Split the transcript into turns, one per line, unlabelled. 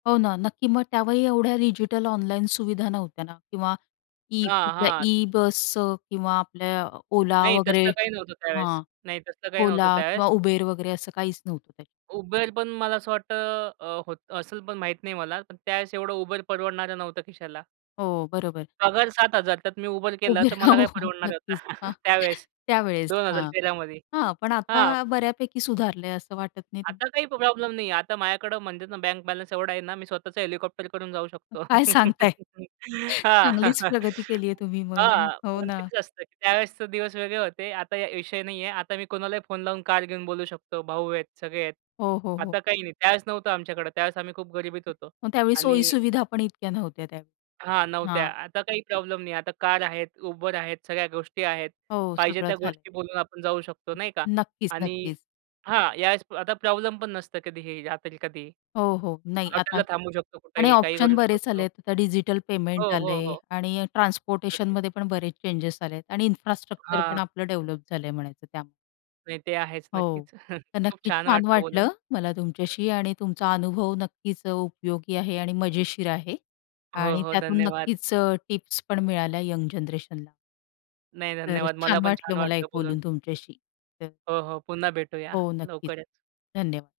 हो, ना. नक्की, मग त्यावेळी एवढ्या डिजिटल ऑनलाईन सुविधा नव्हत्या ना, किंवा ई
हां, हां.
ई बस किंवा आपल्या Ola
नाही
वगैरे
तसलं काही नव्हतं त्यावेळेस
हां,
नाही तसलं काही नव्हतं
Ola
त्यावेळेस.
किंवा Uber वगैरे असं काहीच नव्हतं त्याच्यात.
Uber पण मला असं वाटत अ, होत असेल पण माहित नाही मला. पण त्यावेळेस एवढं Uber परवडणारं नव्हतं खिशाला.
हो, बरोबर.
पगार 7000. त्यात मी Uber केलं
उभी
तर मला
राहू.
काय परवडणार होत?
नक्कीच. हां,
त्यावेळेस,
त्यावेळेस
दोन हजार
हां,
तेरा मध्ये
हां. पण
हां.
आता बऱ्यापैकी सुधारलंय असं वाटत नाही [unintelligible]
आता काही प्रॉब्लेम नाही आहे. आता माझ्याकडे म्हणतात ना बँक बॅलन्स एवढा आहे ना मी स्वतःच हेलिकॉप्टर करून जाऊ शकतो.
काय सांगताय!
हां,
चांगलीच प्रगती केलीये तुम्ही मग
हां.
हो,
पण
ना.
तेच असतं त्यावेळेसचे दिवस वेगळे होते. आता विषय नाहीये. आता मी कोणालाही फोन लावून कार घेऊन बोलवू शकतो. भाऊ आहेत, सगळे आहेत.
हो, हो, हो.
आता काही नाही. त्यावेळेस नव्हतं आमच्याकडे, त्यावेळेस आम्ही खूप गरिबीत होतो
मग त्यावेळी
आणि
सोयी-सुविधा पण इतक्या नव्हत्या
हां,
त्यावेळी.
नव्हत्या.
हां.
आता काही प्रॉब्लेम नाही आहे. आता कार आहेत, Uber आहेत, सगळ्या गोष्टी आहेत.
हो,
पाहिजे
सगळं
त्या
झालंय.
गोष्टी बोलून आपण जाऊ शकतो नाही का
नक्कीच,
आणि
नक्कीच.
हां, या वेळेस आता प्रॉब्लेम पण नसतं कधीही. जातील कधी.
हो, हो. नाही. आता
हॉटेलला थांबू शकतो
आणि
कुठेही, काहीही
ऑप्शन
करू
बरेच
शकतो.
आलेत. आता डिजिटल पेमेंट
हो, हो,
आलंय
हो.
आणि
नक्कीच.
ट्रान्सपोर्टेशनमध्ये पण बरेच चेंजस आलेत आणि इन्फ्रास्ट्रक्चर पण
हां.
आपलं डेव्हलप झालंय म्हणायचं त्यामुळे.
नाही ते आहेच.
हो.
नक्कीच
तर
खूप
नक्कीच
छान
छान
वाटलं
वाटलं,
बोलून.
मला तुमच्याशी आणि तुमचा अनुभव नक्कीच उपयोगी आहे आणि मजेशीर आहे
हो,
आणि
हो.
त्यातून
धन्यवाद.
नक्कीच अ, टिप्स पण मिळाल्या यंग जनरेशनला.
नाही,
तर
धन्यवाद. मला
छान
पण
वाटलं
छान
मला
वाटलं
एक
बोलून.
बोलून तुमच्याशी. तर
हो, हो. पुन्हा भेटूया
हो, नक्कीच.
लवकरच.
धन्यवाद.